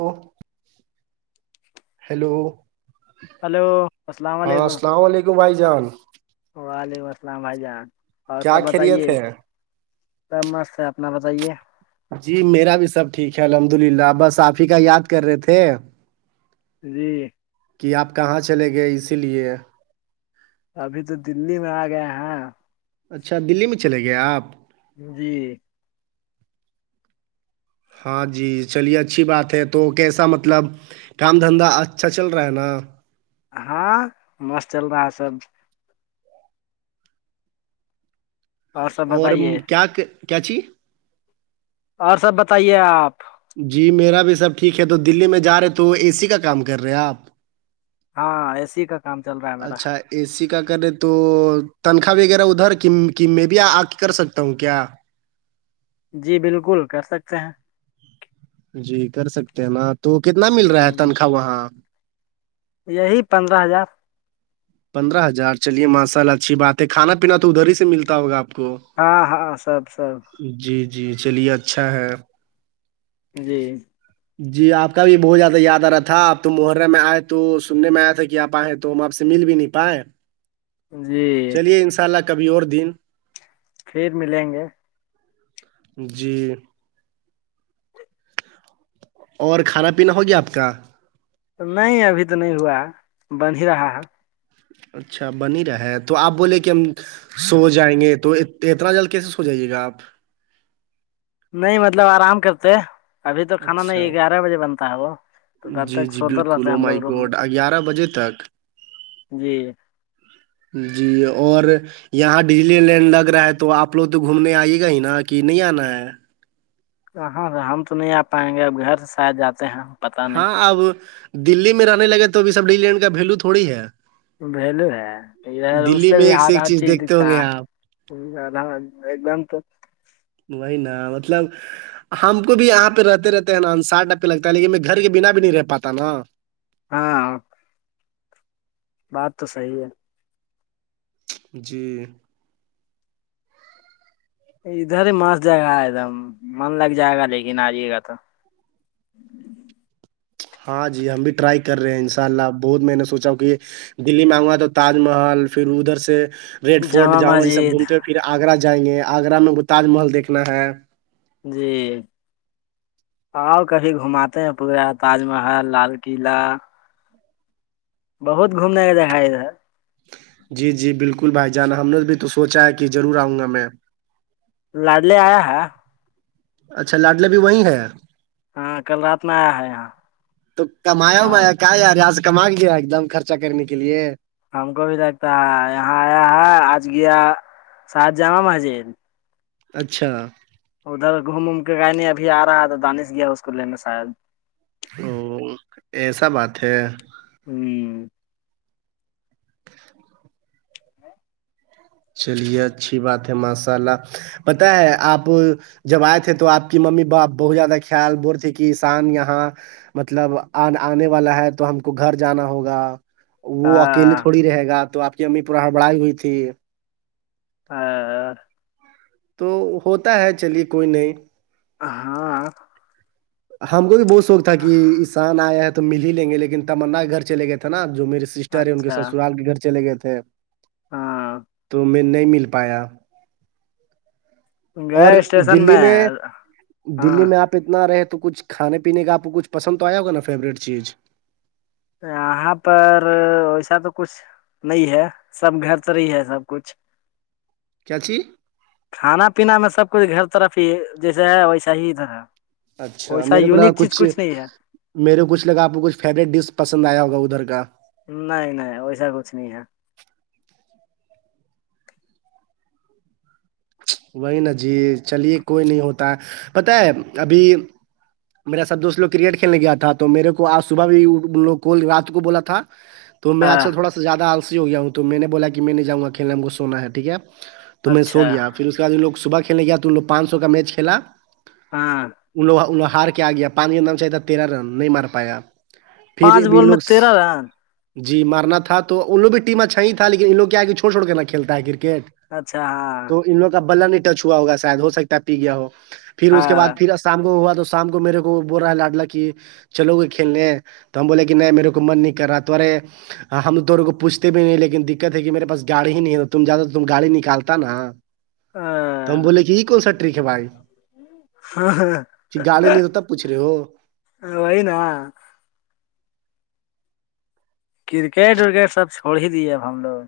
و hello [unintelligible] hello السلام ہاں علیکم السلام علیکم بھائی جان وعلیکم السلام بھائی جان اور کیا سب بتائیے خیریت ہے اب مست ہے اپنا بتائیے جی میرا بھی سب ٹھیک ہے الحمد للہ بس آاف ہی کا یاد کر رہے تھے جی [inaudible] کہ آپ کہاں چلیں گئے اسی لیے ابھی تو دللی میں آ گئے ہیں اچھا دلی میں چلے گئے آپ جی ہاں جی چلیے اچھی بات ہے تو کیسا مطلب کام دھندا اچھا چل رہا ہے نا ہاں مست چل رہا ہے سب سب اور بتائیے کیا کیا چی اور سب بتائیے آپ جی میرا بھی سب ٹھیک ہے تو دلی میں جا رہے تو اے سی کا کام کر رہے آپ ہاں اے سی کا کام چل رہا ہے میرا اچھا اے سی کا کرے تو تنخواہ وغیرہ ادھر کہ کہ میں بھی آ کے کر سکتا ہوں کیا جی بالکل کر سکتے ہیں جی کر سکتے ہیں نا تو کتنا مل رہا ہے ہ تنخواہ وہاں یہی پندرہ ہزار پندرہ ہزار چلیے ماشاء اللہ اچھی بات ہے کھانا پینا تو ادھر ہی سے ملتا ہوگا آپ کو ہاں ہاں سب سب جی جی چلیے اچھا ہے جی جی آپ کا بھی بہت زیادہ یاد آ رہا تھا آپ تو محرہ میں آئے تو سننے میں آیا تھا کہ آپ آئےیں تو ہم آپ سے مل بھی نہیں پائے جی چلیے ان شاء اللہ کبھی اور دن پھر ملیں گے جی اور کھانا پینا ہو گیا آپ کا نہیں ابھی تو نہیں ہوا بن ہی رہا ہے اچھا بنی رہا ہے تو آپ بولے کہ ہم سو جائیں گے تو اتنا جلد کیسے سو جائیے گا آپ نہیں مطلب آرام کرتے ابھی تو کھانا اچھا نہیں گیارہ بجے بنتا ہے وہ تو تب جی تک جی سوتا بالکل رہتا ہے ا ہم مائی لوگ روم میں گوڈ گگیارہ بجے تک جی جی اور یہاں ڈجلی لینڈ لگ رہا ہے تو آپ لوگ تو گھومنے آئیے گا ہی نا کہ نہیں آنا ہے کہاں سے ہم تو نہیں آ پائیں گے اب گھر سے س آد جاتے ہیں ہم ہاں اب دللی میں رہنے لگے تو ابھی سب ڈی لینڈ کا ویلو تھوڑی ہے ویلو ہےھر اس دلی سے میں بھی ایک ہاتھ ایک ہر چیز دیکھتے دکھتا ہوں گے ہے آپ ہ الر ایک دم تو وہی نا مطلب ہم کو بھی یہاں پہ رہتے رہتے ہیں نا ان ساھ روپے لگتا ہے لیکن میں گھر کے بنا بھی نہیں رہ پاتا نا ہاں بات تو صحیح ہے جی ادھر ہی مست جگہ ہے ایک دم من لگ جائے گا لیکن آئیے گا تو ہاں جی ہم بھی ٹرائی کر رہے ہیں ان شاء اللہ اب بہت میں نے سوچا ہ کہ دلی میں آؤں گا تو تاج محل پھر ادھر سے ریڈ فورٹ جامع جہاں مج یہ سب مسجد گھومتے ہوئے پھر آگرہ جائیں گے آگرہ میں وہ تاج محل دیکھنا ہے جی آؤ کبھی گھماتے ہیں پورا تاج محل لال قلعہ بہت گھومنے کا جگہ ہے ادھر جی جی بالکل بھائی جانا ہم نے بھی تو سوچا ہے کہ ضرور آؤں گا میں لڑ لے آیا ہا اچھا لاڈل بھی وہی ہے ہاں کل رات میں آیا ہے یہاں تو کمایا ہاں ومایا کیا ی ریاز کم لیا ایک دم خرچا کرنے کے لیے ہم کو بھی لگتا ہے یہاں آیا ہے آج گیا ساہ جامع مسجد اچھا ادھر گھوم اوم کے گئے ابھی آ رہا ہے تو دانش گیا اس کو لینے شاید او ایسا بات ہے ہوں چلیے اچھی بات ہے ماشاء اللہ پت ہے آپ جب آئے تھے تو آپ کی ممی باپ بہت زیادہ خیال بول تھے کہسان یہاں مطلب آنے والا ہے تو ہم کو گھر جانا ہوگا ہ وہ اکیلے تھوڑی رہے گا تو آپ کی امی پورا ہڑبڑائی ہوئی تھی ہاں [unintelligible] تو ہوتا ہے چلیے کوئی نہیں ہاں ہم کو بھی بہت شوق تھا کہ ہاں انسان آیا ہے تو مل ہی لیں گے لیکن تمنا گھر چلے گئے تھے نا جو میرے سسٹر ہے ان کے اچھا سسرال کے گھر چلے گئے تھے ہاں تو میں نہیں مل پایا اور گئے اسٹیشن دلی میں ہاں دلی میں آپ آپ اتنا رہے تو کچھ کھانے پینے کا آپ کو کچھ پسند تو آیا ہوگا نا فیوریٹ چیز یہاں پر ویسا تو کچھ نہیں ہے سب گھر سے رہح ہی ہے سب کچھ کیاچ کانا پیینا میں سب کچھ گھر طرف ہی جیسے ہے ویسا ہی ادھر ہے اچھا ویسا میرے کو یونک چیز کچھ نہیں ہے میرے کو کچھ لگا آپ کو کچھ فیوریٹ ڈس پسند آیا ہوگا ادھر کا نہیں نہیں ویسا کچھ نہیں ہے وہی نا جی چلیے کوئی نہیں ہوتا پت ہے ابھی میرا سب دوست لوگ کرکٹ کھیلنے گیا تھا تو میرے کو آج صبح بھی لوگ کو رات کو بولا تھا [inaudible] تو میں آج کل تھوڑا زیادہ آنسسی ہویا ہوں تو میں نے بولا کہ میں جاں گا کھیلنے ہم کو سونا ہے ٹھیک ہے تو میں سو اچھا گ پھر اس کے بعد ان لوگ صبح کھیلنے گ تو ان لوگ پانچ سو کا میچ کھیلا ہاں ان انو ہار کے آ گیا پانچ کے نام سےاہ تھا تیرا رن نہیں مار پایا پھر پانچ ابھی بال میں لوگ تیرہ رن جی مارنا تھا تو ان لو بھی ٹیم اچھا ہی تھا لیکن ان لوگ کیا کہ چھوڑ چھڑ کرنا کھیلتا ہے کرکٹ اچھا ہاں تو ان لگ کا بلا نہیں ٹچ ہوا ہوگا شاید ہو سکتا ہے پی گیا ہو پھر اس کے بد پھر شام کو ہوا تو شام کو میرے کو بول رہا ہے لاڈلا کہ چلو گے کھیلنے تو ہم بولے کہ نہیں میرے کو من نہیں کر رہا آتارے ہاں ہم توونوں کو پوچھتے بھی نہیں لیکن دقت ہے کہ میرے پس گاڑی ہی نہیں ہے تم جیادہ تو ت گاڑی نکالتا نا ہ تو ہم بولے کہ یہ کون سا ٹرک ہے بھائی ہاں، کہ گاڑی نہیں تو تب پوچھ رہے ہو وہئین کرکٹ ورکٹ سب چھوڑ ہی دیے اب ہم لوگ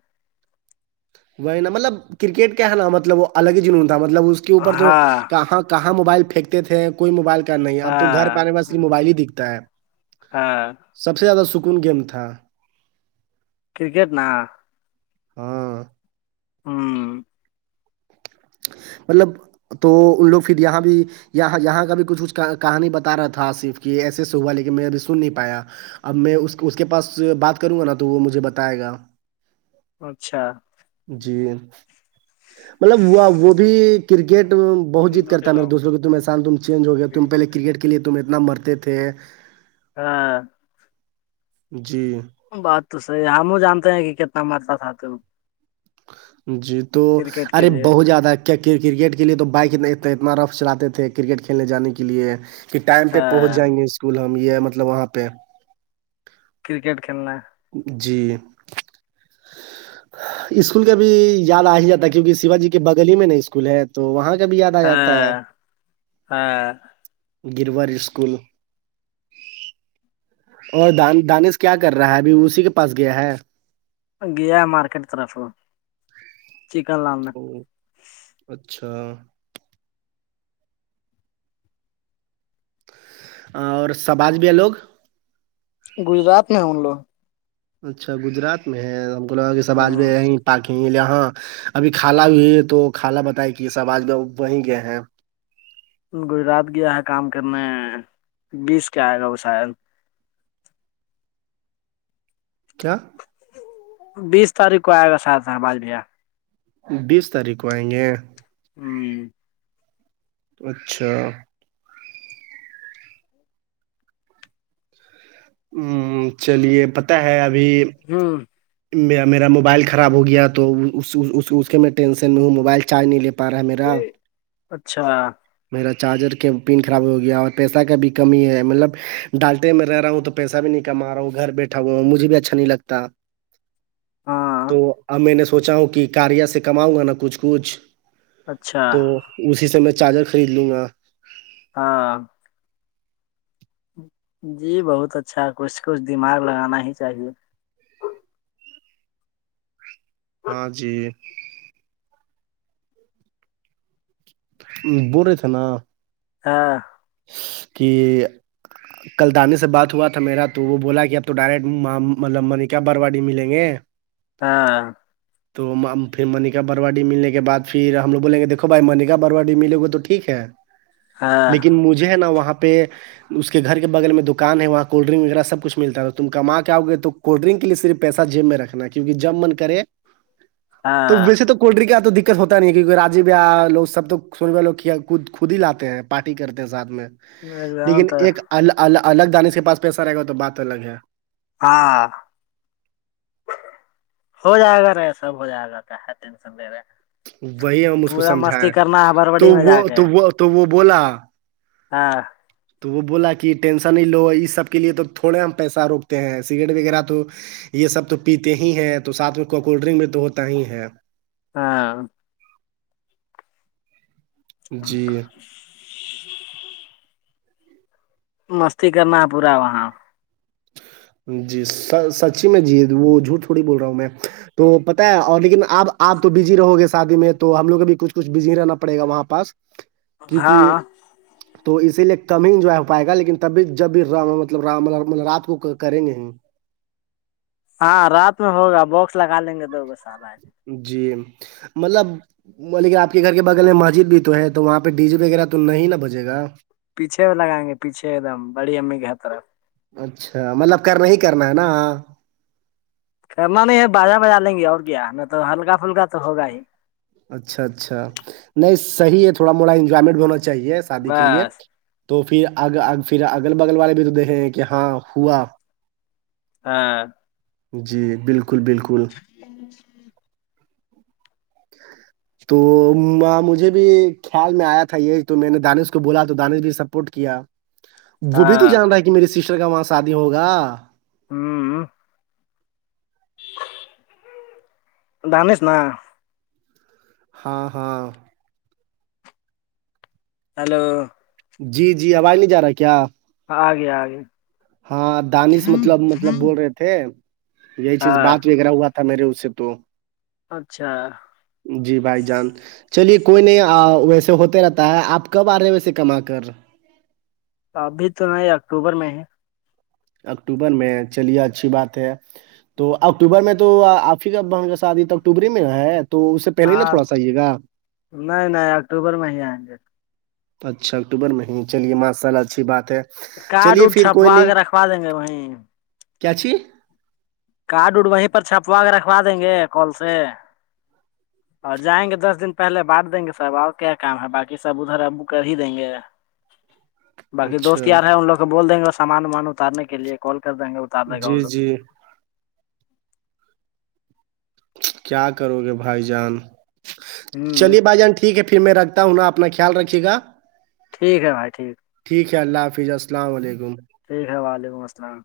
وہ نا مطلب کرکٹ کیا ہے نا مطلب وہ الگ ہی جنون تھا مطلب اس کے اوپر تو ہاں کہاں کہاں موبائل پھینتےے کوئی موبائل کا نہیں ا تو گھر پہ ہاں آنے وال صر موبائل ہی دکھتا ہے ہاں سب سے زیادہ سکون گیم تھا کرکٹ نا ہاں ہاں مطلب تو ان لوگ پھر یہاں بھی یہ یہاں کا بھی کچھ کچھ کہانی بتا رہا تھا آصف کی ایسے سے ہوا لیکن میں ابھی سن نہیں پایا اب میں اس اس کے پاس بات کروں گا نا تو وہ مجھے بتائے گا اچھا جی مطلب وہ وہ بھی کرکٹ بہت جیت کرتا ہےیرے دوستوں کی تم احساان تم چینج ہو گیا تم پہلے کرکٹ کے لیے تم اتنا مر تھے ہاں جی بات تو صحی ہے ہم جانتے ہیں کہ کتنا مرئلہ تھا تو جی تو کرکٹ کے ارے لیے بہت زیادہ کیا کر کرکٹ کے لیے تو بائک اتنے اتنا اتنا رف چلاتے تھے کرکٹ کھیلنے جانے کے لیے کہ ٹائم پہ پہنچ ہاں جائیں گے اسکول ہم یہ مطلب وہاں پہ کرکٹ کھیلنا ہے ہ جی اسکول کا بھی یاد آ ہی جاتا ہے کیونکہ شیواجی کے بگل ہی میں نہیں اسکول ہے تو وہاں کبھی یاد آ جاتا ہے ہاں ہاں گیروار اسکول اور دان دانش کیا کر رہا ہے ابھی اسی کے پاس گیا ہے گیا مارکیٹ طرف چکن لان او اچھا اور سماج بھی ہے لوگ گجرات میں ان لوگ اچھا گجرات میں ہے ہم کو لگا کہ سب آج میں ہاں یہیں پارٹی یہاں ابھی کالا ہو ہے تو کالا بتائے کہ سب آج بھی وہیں گئے ہیں گجرات گیا ہے کام کرنے بیس کے آئے گا وہ شاید کیا بیس تاریخ کو آئے گا ساد آج بیا بیس تاریخ کو آئیں گے ہوں اچھا ہ چلیے پتہ ہے ابھی ہوں میرا میرا موبائل خراب ہو گیا تو اس کے میں ٹینشن میں ہوں موبائل چارج نہیں لے پ پارمیرا اچھا میرا چارجر کے پن خراب ہو گیا اور پیسہ کا بھی کمی ہے مطلب ڈالتے میں رہ رہا ہوں تو پیسہ بھی نہیںما ہوں گھر بیٹھا ہ مجھے بھی اچھا نہیں لگتا ہاں تو اب میں نے سوچا ہوں کہ کاریا سے کماؤں گا نا کچھ کچھ اچھا تو اسی سے میں چارجر خرید لوں گا ہاں جی بہت اچھا کچھ کچھ دماغ لگانا ہی چاہیے ہاں جی ب رہے تھا نا ہاں کہ کل دانی سے بات ہوا تھا میرا تو وہ بولا کہ اب تو ڈائریکٹ مطلب منیکا برواڑی ملیں گے ہاں تو پھر منکا بروای ملنے کے بعد پھر ہم لوگ بولیں گے دھو بھائی منیکا برای ملے گے تو ٹھیک ہے ہاں ن مجھے نا وہاں پہ اس کے گھر کے بغل میں دکان ہے وہاں کولڈ ڈرنک وغیرہ سب کچھ ملتا تھا تم ک ماں کیاؤ گے تو کولڈ ڈرن کے لیے صرف پیسہ جیب میں رکھنا کیکہ جب من کرے [inaudible] تو ویسے تو کولڈ ڈرنک کا تو دقت ہوتا نہیں ہے کیکہ رای لو سب تو سنےو خود ہی لاتے ہیں پارٹی کرتے ہیں ساتھ میں ایک دم لیکن تو ایک ال الگ دانش کے پاس پیسہ رہے گا تو بات الگ ہے ہاں ہو جائے گا رہ سب ہو جائے گا کہ ہے ٹینشن لے رہے وہی ہم اس کو پورا مستی سمجھائائےیں کرنا ہے تو بربڑی میں وہ جا کے تو وہ تو وہ بولا ہاں تو وہ بولا کہ ٹینشن ہی لو اس سب کے لیے تو تھوڑے ہم پیسہ روکتے ہیں سگریٹ وغیرہ تو یہ سب تو پیتے ہی ہیں تو ساتھ میں کولڈ ڈرنک بھی تو ہوتا ہی ہے ہاں جی [inaudible] مستی کرنا ہے پورا وہاں جی س سچی میں جی وہ جھوٹ تھوڑی بول رہا ہوں میں تو پتاہ ہے اور لیکن اب آپ تو بزی رہو گے شادی میں تو ہم لوگ کو بھی کچھ کچھ بزی رہنا پڑے گا وہاں پاس ہاں کیونکہ تو اسی لیے کم ہی انجوائے ہو پائے گا لیکن تبھی جب بھی مطلب رات کو کریں نہیں ہاں رات میں ہوگا باککس لگا لیں گے دو گ سارے جی مطلب ملیک آپ کے گھر کے بغل میں مسجد بھی تو ہے تو وہاں پہ ڈی جی وغیرہ تو نہیں ن بجے گا پیچھے لگائیں گے پیچھے ایک دم بڑی امی کی ہ طرف اچھا مطلب کرنا ہی کرنا ہے نا کرم نہیں ہے بازا بجا لیں گے اور کیا نہ تو ہلکا پھلکا تو ہوگا ہی اچھا اچھا نہیں صحی ہے تھوڑا موڑا انجوائمنٹ بھی ہونا چاہیے شادی کے لیے بس تو پھر اگ پھر اگل بگل والے بھی تو دیکھے ہیں کہ ہاں ہوا ہاں جی بالکل بالکل [inaudible] [inaudible] تو مجھے بھی خیال میں آیا تھا یہ تو میں نے دانش کو بولا تو دانش بھی سپورٹ کیا [inaudible] وہ بھی تو جان رہا ہے کہ میرے سسٹر کا وہاں شادی ہوگا ہوں ڈانس نا ہاں ہاں ہیلو جی جی آواز نہیں جا رہا ہے کیا آگے آگے ہاں دانش مطلب مطلب بول رہے تھے یہی چیز ہاں بات وغیرہ ہوا ہم میںیرےو سےے تو اچھا جی بھائی جان چلیے کوئی نہیں ویسے ہوتے رہتا ہے آپ کب آ رہے ہیں ویے کما کر ابھی تو نہیں اکتوبر میں ہے اکتوبر میں چلیے اچھی بات ہے تو اکتوبر میں تو آفی کا بہن کا شادی تو اکتوبری ہی میں ہے تو اس سے پہلے ہی نا ہاں تھوڑا سا آئیے گا نہیں نہیں اکتوبر میں ہی آئیں گے اچھا اکتوبر مہینے چلیے ماشاء اللہ اچھی بات ہے کارڈ چلیے اڈ پھر کوئی چھپوا نہیں کے رکھوا دیں گے وہیں کیا چھی کڈ اڈ وہیں پر چھپوا کے رکھوا دیں گے کال سے اور جائیں گے دس دن پہلے باند دیں گے سب اور کیا کام ہے باقی سب ادھر ابو کر ہی دیں گے باقی دوست اچھا یار ہے ان لوگ کو بول دیں گے سامان وامان اتارنے کے لیے کال کر دیں گے اتار دے گا جی ان لوگ جی کیا کرو گے بھائی جان ہوں چلیے بھائی جان ٹھیک ٹھیک ہے پھر میں رکھتا ہوں نا اپنا خیال رکے گا ٹھیک ہے بھائی ٹھیک ٹھیک ہے اللہ حافظ السلام علیکم ٹھیک ہے وعلیکم السلام